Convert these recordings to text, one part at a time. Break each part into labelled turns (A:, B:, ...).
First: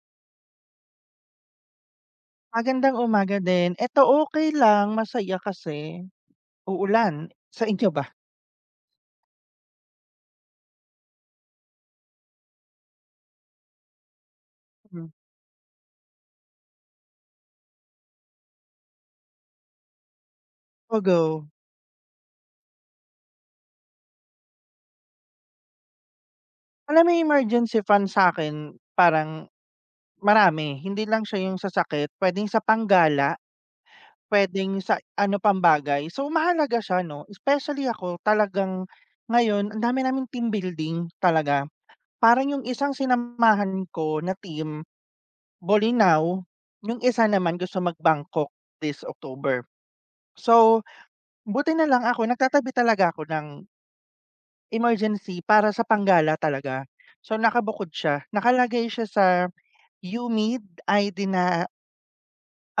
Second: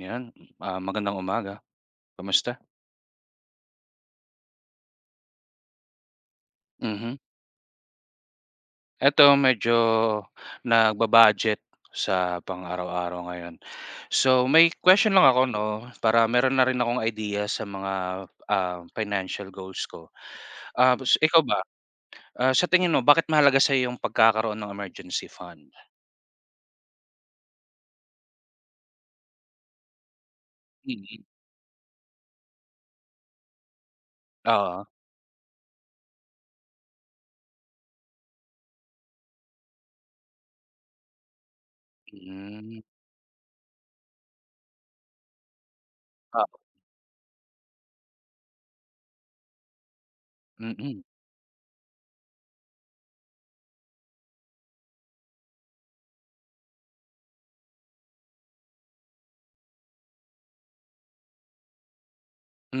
A: 'Yan, magandang umaga, kamusta?
B: Magandang umaga din. Eto okey lang, masaya kasi. Uulan,
A: Mhm,
B: sa inyo ba?
A: eto medyo nagba-budget sa pang-araw-araw ngayon. So, may
B: Hmm.
A: question lang ako 'no, para meron na rin akong idea sa mga, financial goals ko. Ah, ikaw
B: Ogo.
A: ba, sa tingin mo bakit mahalaga sa yung pagkakaroon ng emergency fund?
B: Alam mo yung emergency fund sa'kin, parang marami, hindi lang
A: Mm.
B: siya yung sa sakit, puwedeng sa panggala, puwedeng
A: Oo.
B: sa ano pang bagay. So mahalaga siya 'no, especially ako, talagang ngayon ang dami naming team building talaga. Parang yung
A: Hmm.
B: isang sinamahan ko na team, Bolinao,
A: Oo.
B: yung isa naman gusto mag-Bangkok this October. So
A: Mm.
B: buti na lang ako nagtatabi, talaga ako ng emergency para sa panggala talaga. So nakabukod siya, nakalagay siya sa UMID ID na,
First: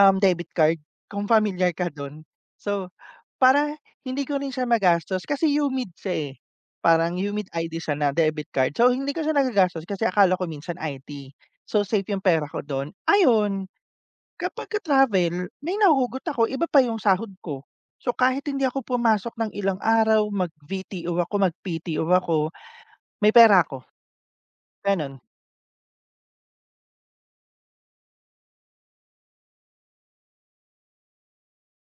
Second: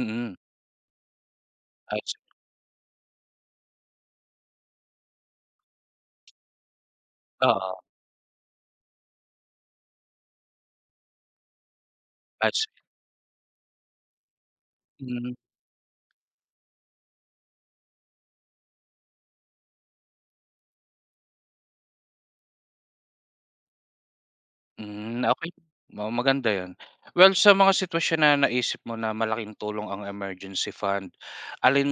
B: debit card, kung pamilyar ka
A: I see.
B: dun. So para hindi ko rin siya magastos kasi UMID siya, eh, parang UMID
A: Oo.
B: ID siya na debit card. So hindi ko siya nagagastos kasi akala ko minsan IT. So safe yung pera
A: I
B: ko
A: see.
B: dun, ayun. Kapagka
A: Hmm.
B: travel, may nahuhugot ako, iba pa yung sahod ko. So kahit hindi ako pumasok ng ilang araw, mag-VTO ako, mag-PTO ako, may pera ako, gano'n,
A: Hmm. Okay. Maganda 'yun. Well, sa mga sitwasyon na naisip mo na malaking tulong ang emergency fund, alin,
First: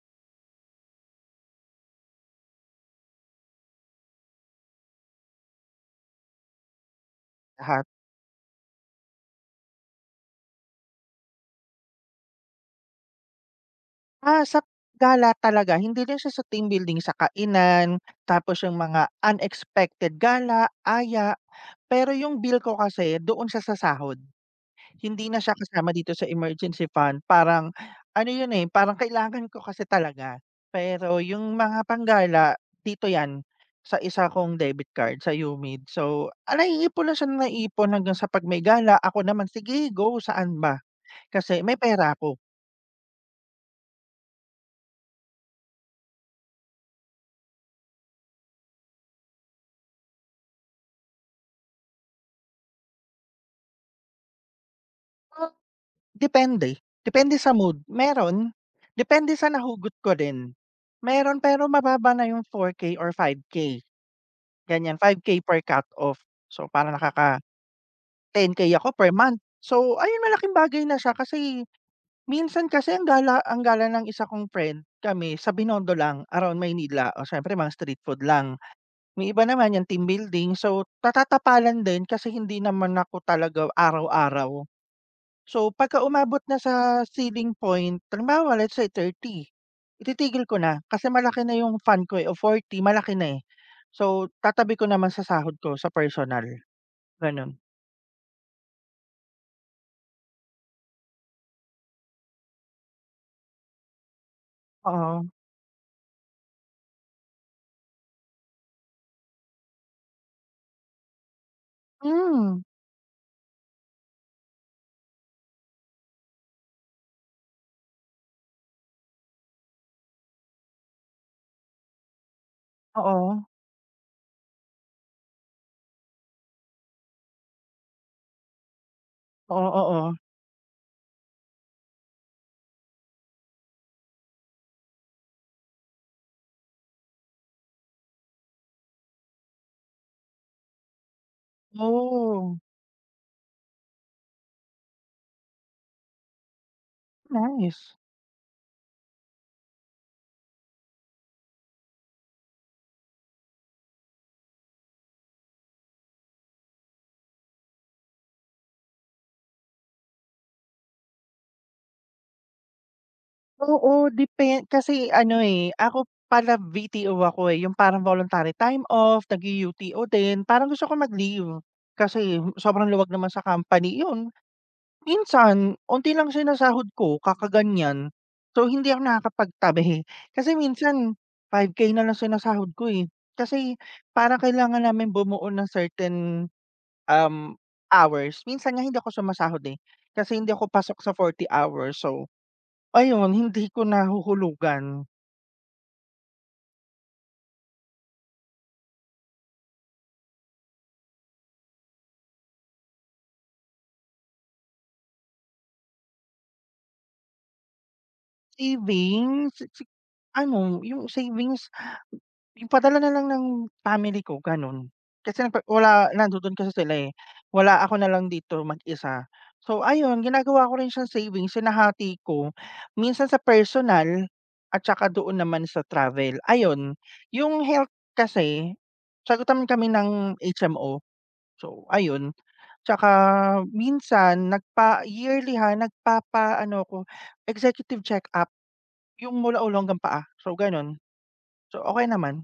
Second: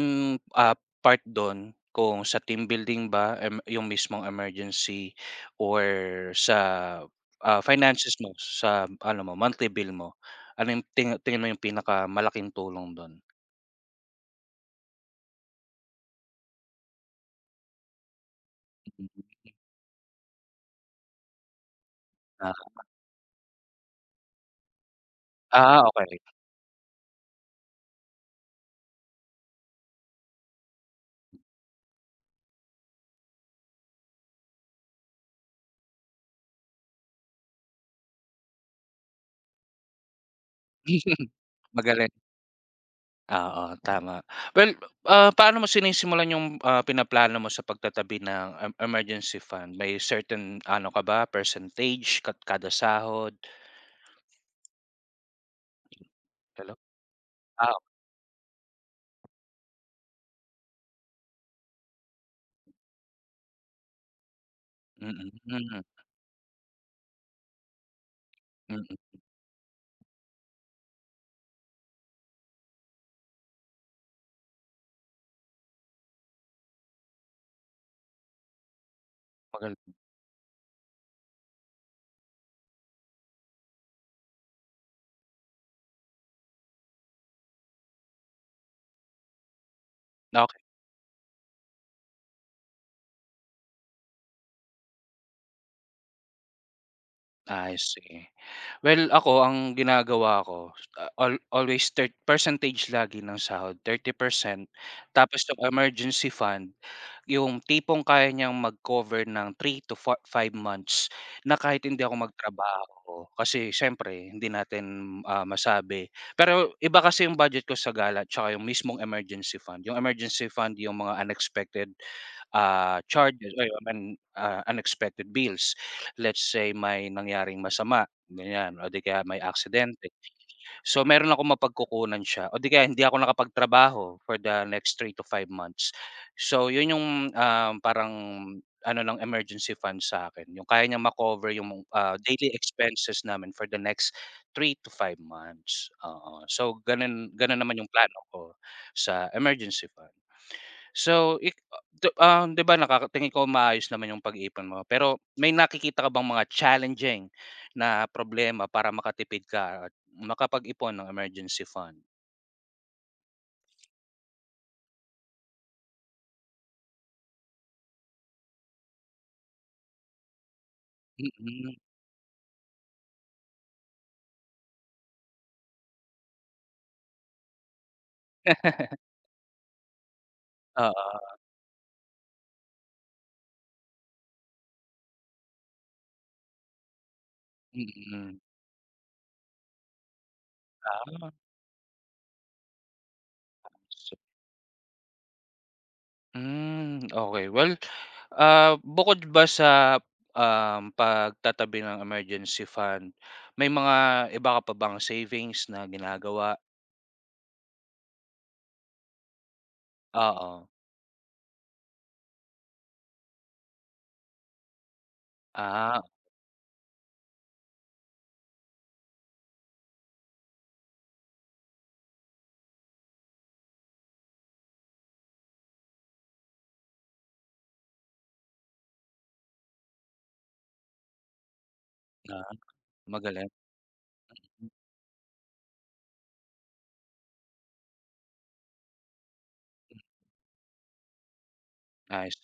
A: part dun kung sa team building ba, yung mismong emergency or sa,
B: lahat.
A: finances mo, sa ano mo, monthly bill mo? Ano yung tingin mo yung pinakamalaking tulong dun?
B: Ah, sa gala talaga, hindi lang siya sa team building, sa kainan, tapos yung mga
A: Mm.
B: unexpected gala, aya, pero yung
A: Ah,
B: bill ko kasi doon siya sa sahod. Hindi na siya
A: ah,
B: kasama dito
A: okay.
B: sa emergency fund, parang ano yun, eh, parang kailangan ko kasi talaga. Pero yung mga panggala dito yan sa isa kong debit card sa UMID. So, ah, naiipon na siya ng naipon hanggang sa 'pag may gala ako naman, "Sige, go, saan ba?" Kasi may
A: Magaling.
B: pera ako.
A: Oo, tama. Well, paano mo sinisimulan yung, pinaplano mo sa pagtatabi ng emergency fund? May certain ano ka ba, percentage kada sahod?
B: Depende,
A: Hello?
B: depende sa
A: Ah.
B: mood, meron. Depende sa nahugot ko rin, meron, pero mababa na yung 4K or 5K ganyan,
A: Mm.
B: 5K
A: Mm.
B: per
A: Mm.
B: cut off. So parang nakaka 10K
A: Mm.
B: ako per month. So ayun, malaking bagay na siya kasi minsan kasi ang gala ng isa kong friend, kami sa Binondo lang, around Maynila o siyempre mga street food lang. May iba
A: Magal
B: naman yung team building, so tatatapalan din kasi hindi naman ako talaga araw-araw. So pagka umabot na sa ceiling point, halimbawa let's say 30, ititigil ko
A: Okey,
B: na kasi malaki na yung fund ko, eh, o 40, malaki na, eh. So tatabi ko naman sa sahod ko, sa personal, gano'n.
A: ayos, sige. Well, ako ang ginagawa ko, ah, al always percentage lagi ng sahod, 30%.
B: Oo.
A: Tapos yung emergency fund. Yung tipong kaya niyang mag-cover ng three to 5 months na kahit hindi ako
B: Hmm,
A: magtrabaho kasi siyempre hindi natin, masabi. Pero iba kasi yung budget ko sa gala tsaka yung mismong emergency fund. Yung emergency fund yung mga unexpected,
B: oo.
A: charges ay I mean, unexpected bills. Let's say may nangyaring masama, ganyan o di kaya may
B: Oo, oo.
A: aksidente. So, meron ako mapagkukunan siya o di kaya hindi ako nakapagtrabaho for the next 3 to 5 months. So, 'yun yung, parang ano ng emergency fund sa akin yung kaya niya makover yung, daily
B: Oh,
A: expenses namin for the next 3 to 5 months, oo. So, gano'n gano'n naman yung
B: nice.
A: plano ko sa emergency fund. So, ik 'di ba nakaka ko maayos naman yung pag-iipon mo, pero may nakikita ka bang mga challenging na problema para makatipid ka at makapag-ipon ng emergency fund?
B: Oo, depend kasi ano, eh, ako pala VTO ako, eh, yung parang voluntary time off, nag-u-UTO din. Parang gusto ko mag-leave
A: Mm.
B: kasi sobrang luwag naman sa company. Yun, minsan onti lang sinasahod ko kakaganyan. So hindi ako nakakapagtabi. Kasi minsan
A: Oo,
B: 5K na lang sinasahod ko, eh. Kasi parang kailangan namin bumuo ng certain, Um,
A: mm.
B: hours. Minsan nga hindi ako sumasahod, eh, kasi hindi ako pasok sa
A: Ah,
B: 40 hours. So ayun, hindi ko
A: so.
B: nahuhulugan.
A: Hmm. Okay. Well, bukod ba sa, pagtatabi ng emergency fund, may mga iba ka pa bang savings na ginagawa?
B: Savings, si
A: Oo.
B: ano, yung savings, yung padala na lang ng family ko, gano'n. Kasi nagpa
A: Ah,
B: wala, nandodo'n kasi sila, eh, wala ako na lang dito mag-isa. So ayun, ginagawa ko rin siyang savings, hinahati ko, minsan sa personal at saka doon naman sa travel. Ayun, yung health kasi sagutan kami ng HMO, so ayun.
A: ah,
B: Tsaka
A: magaling.
B: minsan nagpa yearly, ha, nagpapa ano ako, executive check-up. Yung mula ulo hanggang paa, so gano'n. So okey naman.
A: Nice.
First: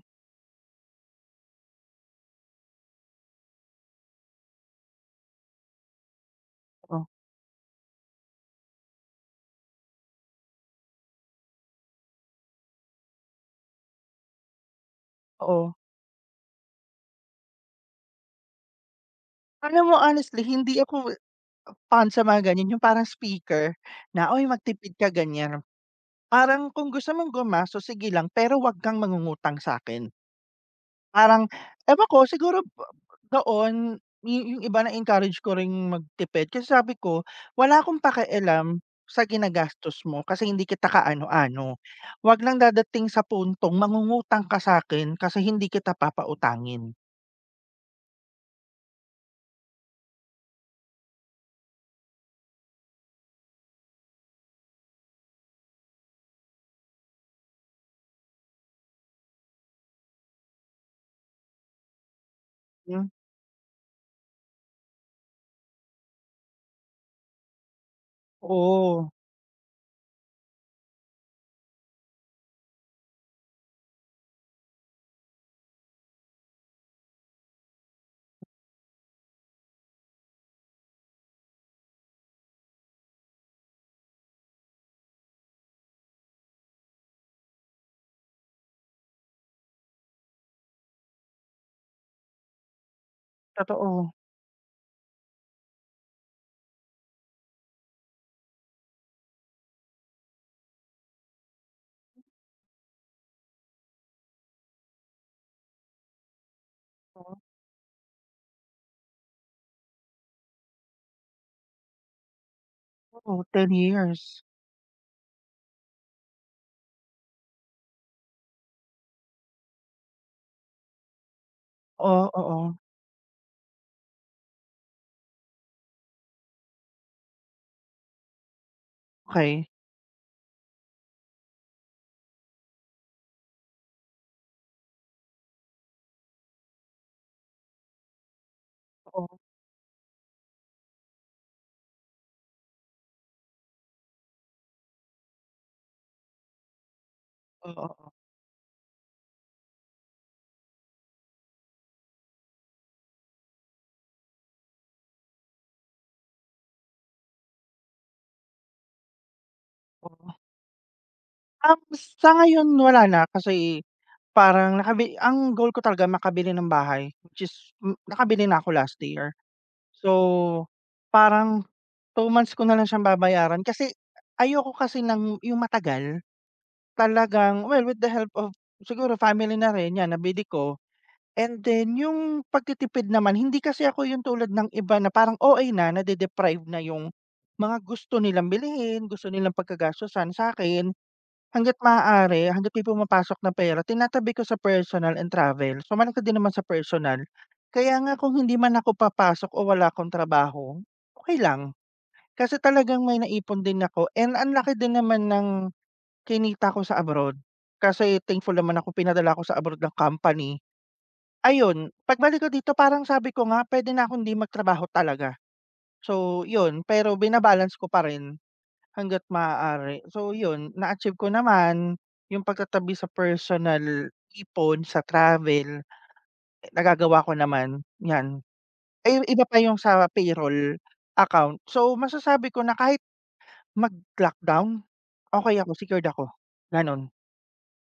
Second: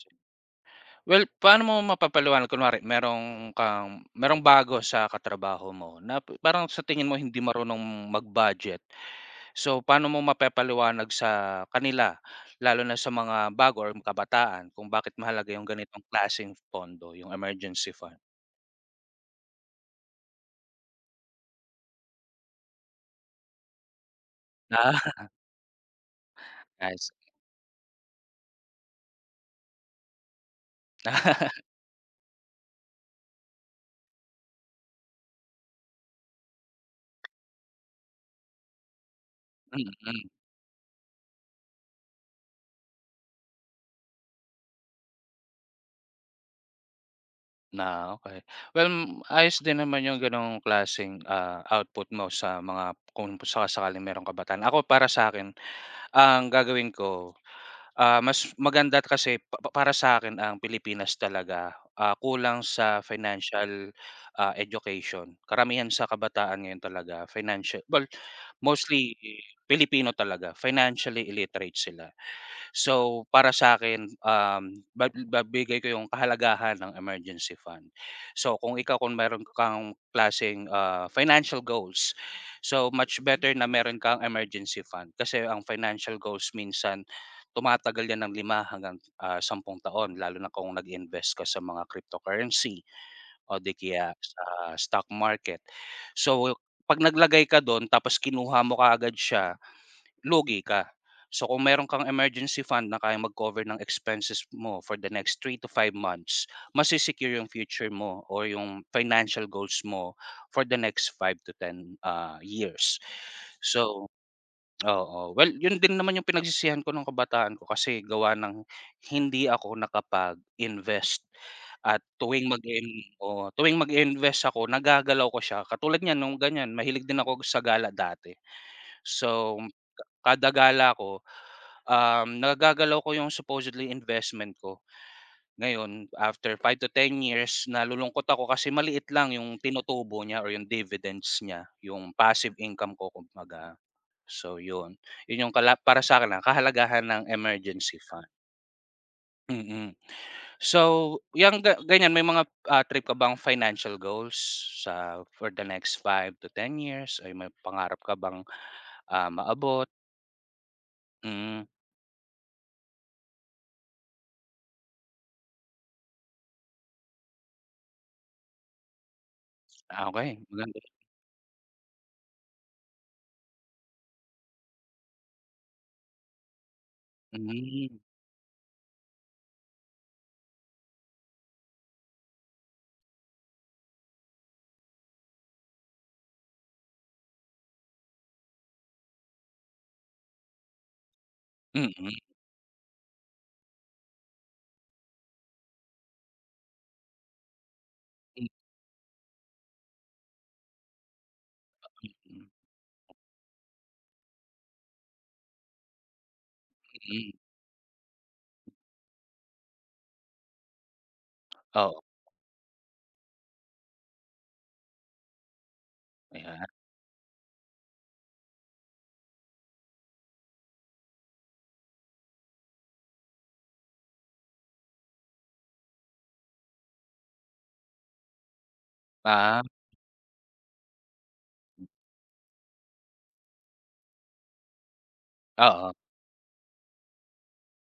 A: Well, paano mo mapapaliwanag kunwari merong kang merong bago sa katrabaho mo na parang sa
B: Oo,
A: tingin mo hindi marunong mag-budget. So, paano mo mapapaliwanag sa kanila lalo na sa mga bago or kabataan kung bakit mahalaga yung
B: oo.
A: ganitong klaseng pondo, yung emergency fund?
B: Alam mo, honestly hindi ako fan sa mga ganyan, yung parang speaker na, "Uy, magtipid ka,"
A: Ah,
B: ganyan. Parang kung gusto
A: nice.
B: mong gumastos, sige lang, pero 'wag kang mangungutang sa'kin. Parang ewan ko, siguro ba doon yung iba na-encourage ko ring magtipid kasi sabi ko, wala akong pakialam sa
A: Mm.
B: ginagastos mo
A: Mm.
B: kasi hindi kita kaano-ano. Wag lang dadating sa puntong mangungutang ka sa'kin kasi hindi kita papautangin.
A: Na, okay. Well, ayos din naman yung gano'ng klaseng, output mo sa mga kung sakasakaling merong kabataan. Ako para sa akin, ang gagawin ko. Mas maganda kasi pa para sa'kin ang Pilipinas talaga, kulang sa
B: Hmm,
A: financial, education. Karamihan sa kabataan ngayon talaga financial, well,
B: oo,
A: mostly eh, Pilipino talaga, financially illiterate sila. So, para sa'kin, um, ba babigay ko yung kahalagahan ng emergency fund. So, kung ikaw kung meron kang klaseng, financial goals, so much better na meron kang emergency fund. Kasi ang financial goals minsan tumatagal yan ng lima hanggang, 10 taon lalo na kung nag-invest ka sa mga cryptocurrency o di
B: totoo.
A: kaya sa stock market. So, 'pag naglagay ka dun tapos kinuha mo kaagad siya, lugi ka. So kung meron kang emergency fund na kaya mag-cover ng expenses mo for the next 3 to 5 months, yung future mo or yung financial goals mo for the next five to ten years.
B: Oo, ten
A: So
B: years.
A: oo, well yun din naman yung pinagsisihan ko nung kabataan ko kasi gawa ng hindi ako nakapag-invest at
B: Oh,
A: tuwing
B: oo,
A: tuwing mag-iinvest ako nagagalaw ko siya. Katulad niyan nung ganyan mahilig din ako sa gala dati. So
B: okey.
A: kada gala ko, nagagalaw ko yung supposedly investment ko. Ngayon, after 5 to 10 years, nalulungkot ako kasi maliit
B: Oo,
A: lang yung tinutubo niya or yung dividends niya, yung passive income ko kumbaga. So yun, yun yung para sa akin kahalagahan ng
B: oo,
A: emergency
B: oo.
A: fund, mm. So yung ganyan may mga, trip ka bang financial goals sa for the next five to ten years? Ay may pangarap ka bang, maabot? Mm.
B: Sa ngayon wala na kasi parang nakabi ang goal ko talaga makabili ng bahay, which is nakabili na ako last year.
A: Ah.
B: So
A: Okey.
B: parang 2 months ko na lang siyang babayaran kasi ayoko kasi ng yung matagal. Talagang well, with
A: Hmm.
B: the help of siguro family na rin, 'yan, nabili ko. And then yung pagtitipid naman, hindi kasi ako yung tulad ng iba na parang OA na, nade-deprive na yung mga gusto nilang bilhin, gusto nilang pagkagastusan. Sa akin, hangga't
A: Mm.
B: maaari, hangga't may pumapasok na pera, tinatabi ko sa personal and travel. So malaki din naman sa personal. Kaya nga kung
A: Mm.
B: hindi man ako papasok o wala akong trabaho, okey lang. Kasi talagang may naipon din ako, and ang laki din naman ng kinita ko sa
A: Mm.
B: abroad. Kasi thankful naman ako, pinadala ako sa abroad ng company. Ayun,
A: Oo,
B: pagbalik ko dito, parang sabi ko nga, puwede na akong 'di magtrabaho talaga. So
A: ayan,
B: yun, pero bina-balance ko pa rin. Hangga't maaari. So yun, na-achieve ko naman yung pagtatabi sa personal ipon, sa travel, nagagawa ko naman, 'yan. Ay, iba pa
A: ah,
B: yung sa payroll account. So masasabi ko na kahit mag-lockdown, okey ako,
A: oo.
B: secured ako, gano'n.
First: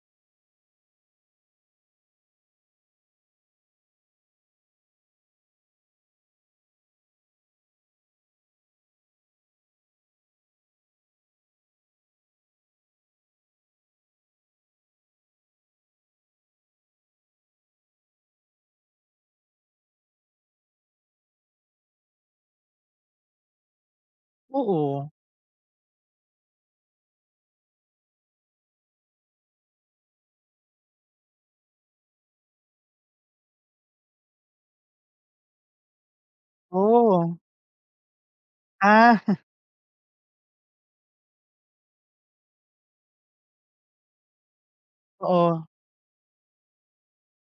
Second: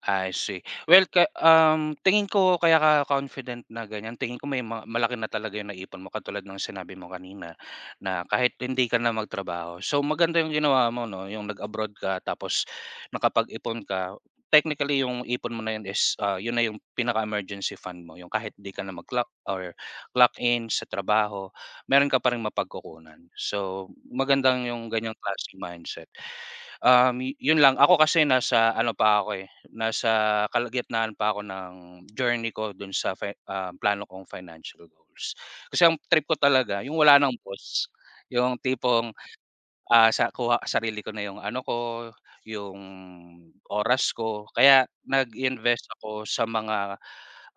A: I see. Well, tingin ko kaya ka confident na ganyan, tingin ko may malaki na talaga yung naipon mo katulad ng sinabi mo kanina, na kahit hindi ka na magtrabaho. So, maganda yung ginawa mo 'no, yung nag-abroad ka tapos nakapag-ipon ka. Technically, yung ipon mo na yun is, yun na yung pinaka-emergency fund mo, yung kahit di ka na mag-clock or clock in sa trabaho, meron ka pa ring mapagkukunan. So, magandang yung
B: Oo,
A: ganyang klaseng mindset. Yun lang ako kasi nasa ano pa ako, eh, nasa kalagitnaan pa ako ng journey ko dun sa plano kong financial goals. Kasi ang trip ko talaga yung
B: oo.
A: wala ng boss, yung tipong.
B: Ah,
A: Sa kuha sarili ko na yung ano ko, yung oras ko. Kaya
B: oo,
A: nag-invest ako sa mga,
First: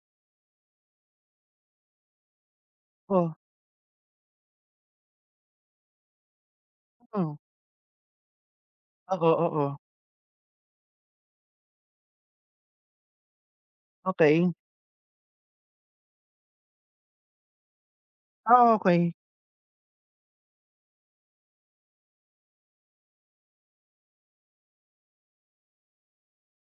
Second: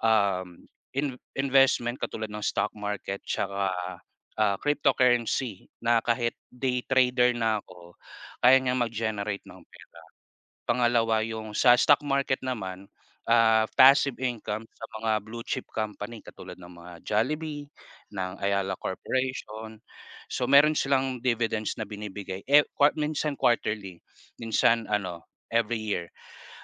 A: um, in investment katulad ng stock market
B: oo,
A: tsaka, cryptocurrency na kahit day
B: hmm,
A: trader na ako, kaya niyang
B: oo,
A: mag-generate ng
B: oo,
A: pera. Pangalawa yung sa stock market naman, passive
B: okey.
A: income sa mga blue chip company katulad ng mga Jollibee, ng
B: Ah,
A: Ayala
B: okey,
A: Corporation. So meron silang dividends na binibigay, eh, minsan quarterly, minsan ano, every year.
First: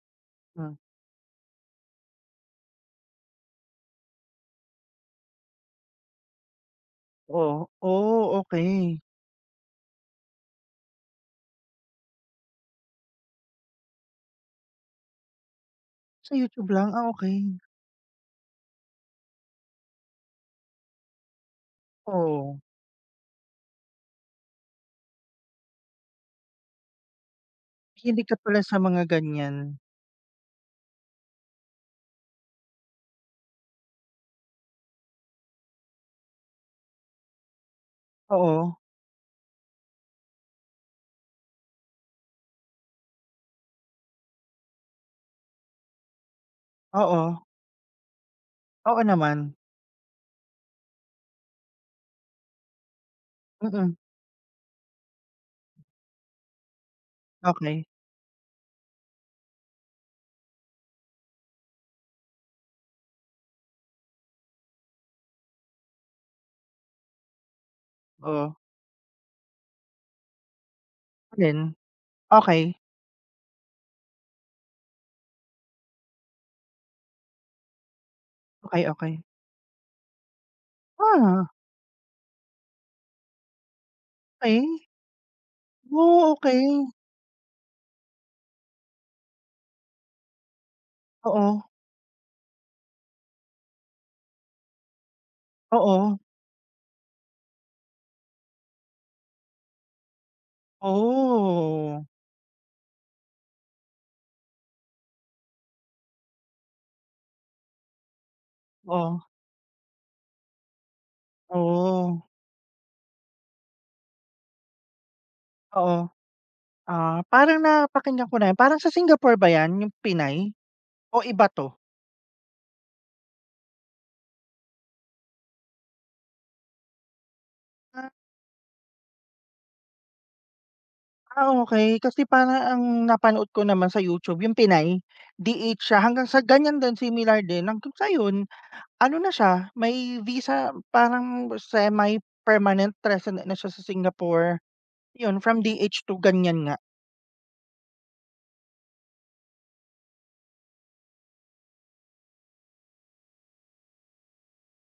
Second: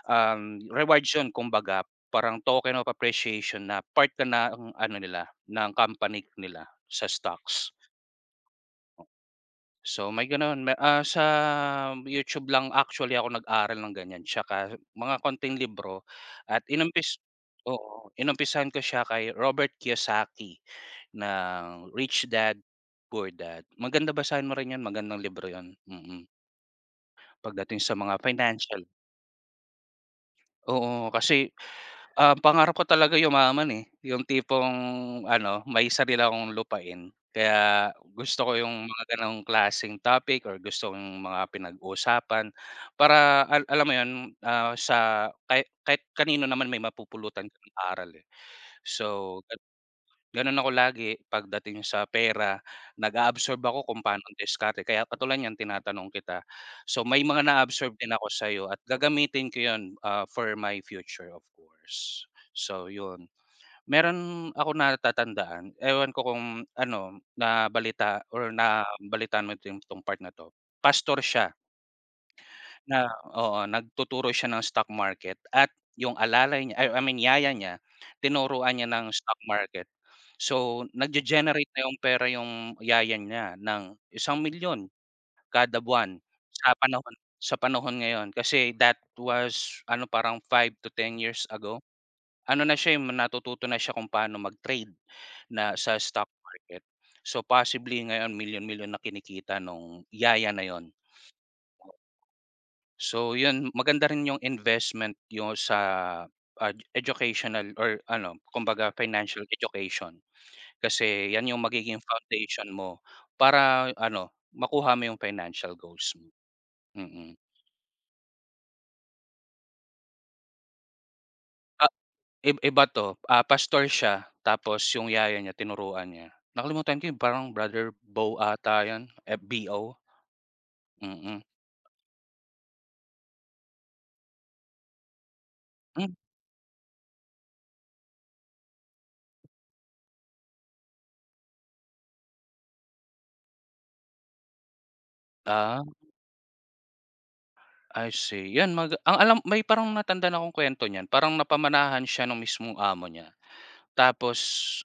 B: hmm,
A: Rewards yun kumbaga, parang token of appreciation na part ka na ng ano nila, ng company nila sa
B: oo.
A: stocks.
B: Oh, okey.
A: So, may gano'n sa YouTube lang actually ako nag-aral ng ganyan tsaka mga konting libro
B: Sa
A: at
B: YouTube lang, ah, okey,
A: oo, inumpisahan ko siya kay Robert Kiyosaki ng Rich
B: oo.
A: Dad, Poor Dad. Maganda basahin mo rin 'yun, magandang libro yon, mm. Pagdating sa mga
B: Mahilig ka pala sa
A: financial,
B: mga ganyan.
A: oo, kasi. Ah, pangarap ko talaga yumaman, eh, yung tipong ano, may sarili akong lupain. Kaya gusto ko
B: Oo,
A: yung mga gano'ng klaseng topic or gusto kong mga pinag-uusapan para alam mo 'yun, sa kahit kahit kanino naman may
B: oo,
A: mapupulutan ng aral, eh.
B: oo naman.
A: So, gano'n ako lagi pagdating sa pera, nag-a-absorb ako
B: Mm,
A: kung paano ang diskarte kaya katulad niyan tinatanong kita. So may mga
B: okey,
A: na-absorb din ako sa'yo at gagamitin ko 'yun, for my future of course. So 'yun, meron ako natatandaan, ewan ko kung ano nabalita
B: oo.
A: or nabalitaan mo din 'tong part na 'to, pastor siya.
B: Alin? Okey,
A: Na oo, nagtuturo siya ng stock market at yung alalay niya ay I mean yaya niya, tinuruan
B: okey,
A: niya ng
B: okey.
A: stock market. So,
B: Ah,
A: nagge-generate na yung pera yung yaya niya ng
B: okey.
A: 1,000,000 kada buwan
B: Oh, okey.
A: sa panahon sa panahon ngayon. Kasi that was ano, parang 5 to 10 years
B: Oo,
A: ago. Ano na siya, eh, natututo na siya kung paano mag-trade na sa
B: oo.
A: stock market. So, possibly ngayon million million na kinikita nung yaya na yun.
B: Oh,
A: So 'yun, maganda rin 'yung investment 'yung sa, educational or ano, kumbaga
B: oh,
A: financial education. Kasi 'yan 'yung magiging
B: oh,
A: foundation mo para ano, makuha mo 'yung financial
B: oo.
A: goals mo,
B: Ah,
A: mm.
B: parang napakinggan ko na yan. Parang sa Singapore ba yan, yung Pinay o iba 'to?
A: Ah, iba 'to, pastor siya tapos 'yung yaya niya tinuruan niya. Nakalimutan ko 'yung parang Brother
B: Ah,
A: Bo ata 'yun, eh, BO, mm.
B: ah, okey. Kasi parang ang napanood ko naman sa YouTube yung Pinay, DH siya
A: Hmm,
B: hanggang sa ganyan din, similar din hanggang sa yun. Ano na siya, may visa, parang semi-permanent resident na siya sa Singapore. 'Yun from dh
A: ah,
B: to ganiyan nga.
A: I see. 'Yan ang alam may parang natandaan akong kuwento niyan, parang napamanahan siya ng mismong amo niya. Tapos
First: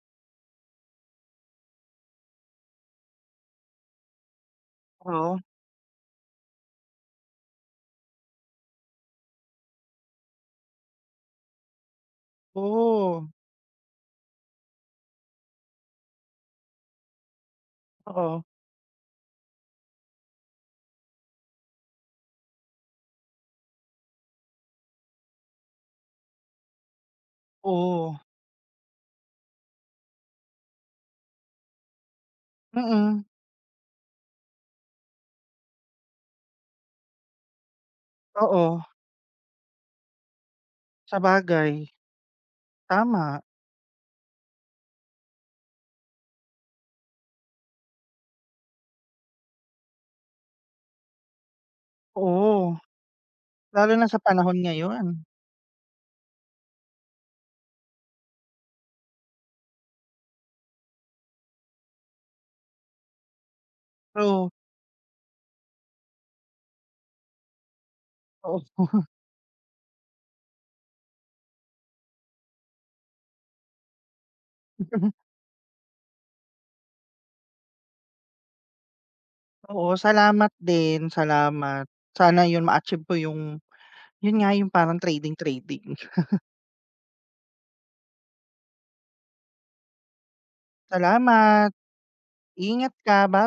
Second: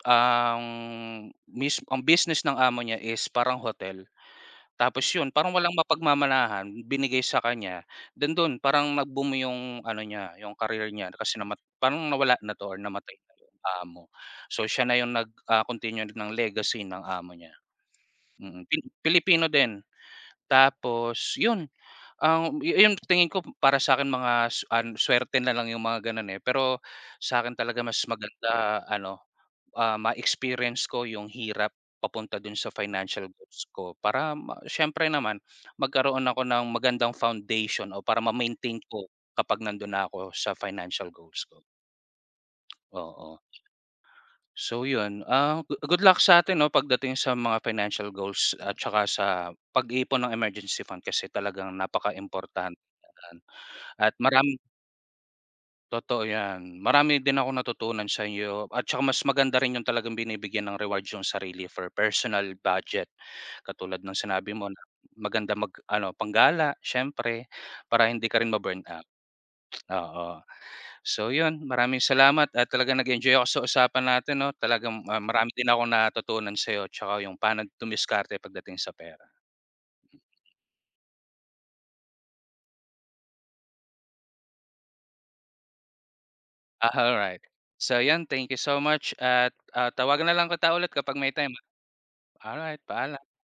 A: ang ang business ng amo niya is parang hotel. Tapos yun,
B: Oo.
A: parang walang mapagmamalahan binigay sa kanya, then dun parang nag-boom yung ano niya, yung career niya kasi nama parang nawala na 'to or namatay
B: Oo,
A: na yung amo. So siya na yung nag, continue ng legacy ng amo niya,
B: oo,
A: mm. Pilipino din. Tapos yun, ang yun tingin ko para sa'kin mga su an suwerte na lang yung mga gano'n, eh, pero sa'kin talaga mas
B: oo,
A: maganda ano, ma-experience ko yung hirap papunta dun sa
B: mm,
A: financial goals ko para siyempre naman magkaroon ako ng magandang foundation o para ma-maintain
B: oo,
A: ko kapag nandun na ako sa financial goals ko,
B: sabagay,
A: oo.
B: tama,
A: So yun, ah, go good luck sa sa'tin 'no pagdating sa mga financial goals at tsaka sa pag-iipon ng emergency fund kasi talagang
B: oo,
A: napakaimportante yan
B: lalo na
A: at
B: sa panahon
A: maraming.
B: ngayon.
A: Totoo 'yan. Marami din ako natutunan sa inyo at saka mas maganda rin yung talagang binibigyan ng reward yung sarili for personal budget. Katulad ng
B: True,
A: sinabi mo na maganda mag-ano, panggala siyempre para hindi ka rin
B: oo,
A: ma-burn out, oo. So 'yun, maraming salamat at talagang nag-enjoy ako sa usapan natin 'no. Talagang, marami din akong natutunan sa'yo tsaka yung paano tumiskarte pagdating sa pera.
B: oo, salamat din, salamat. Sana 'yun ma-achieve ko yung 'yun nga yung parang trading-trading.
A: All right. So 'yan, thank you so much at, tawagan na lang kita ulit kapag may time.
B: Salamat,
A: All right.
B: ingat ka,
A: Paalam.
B: ba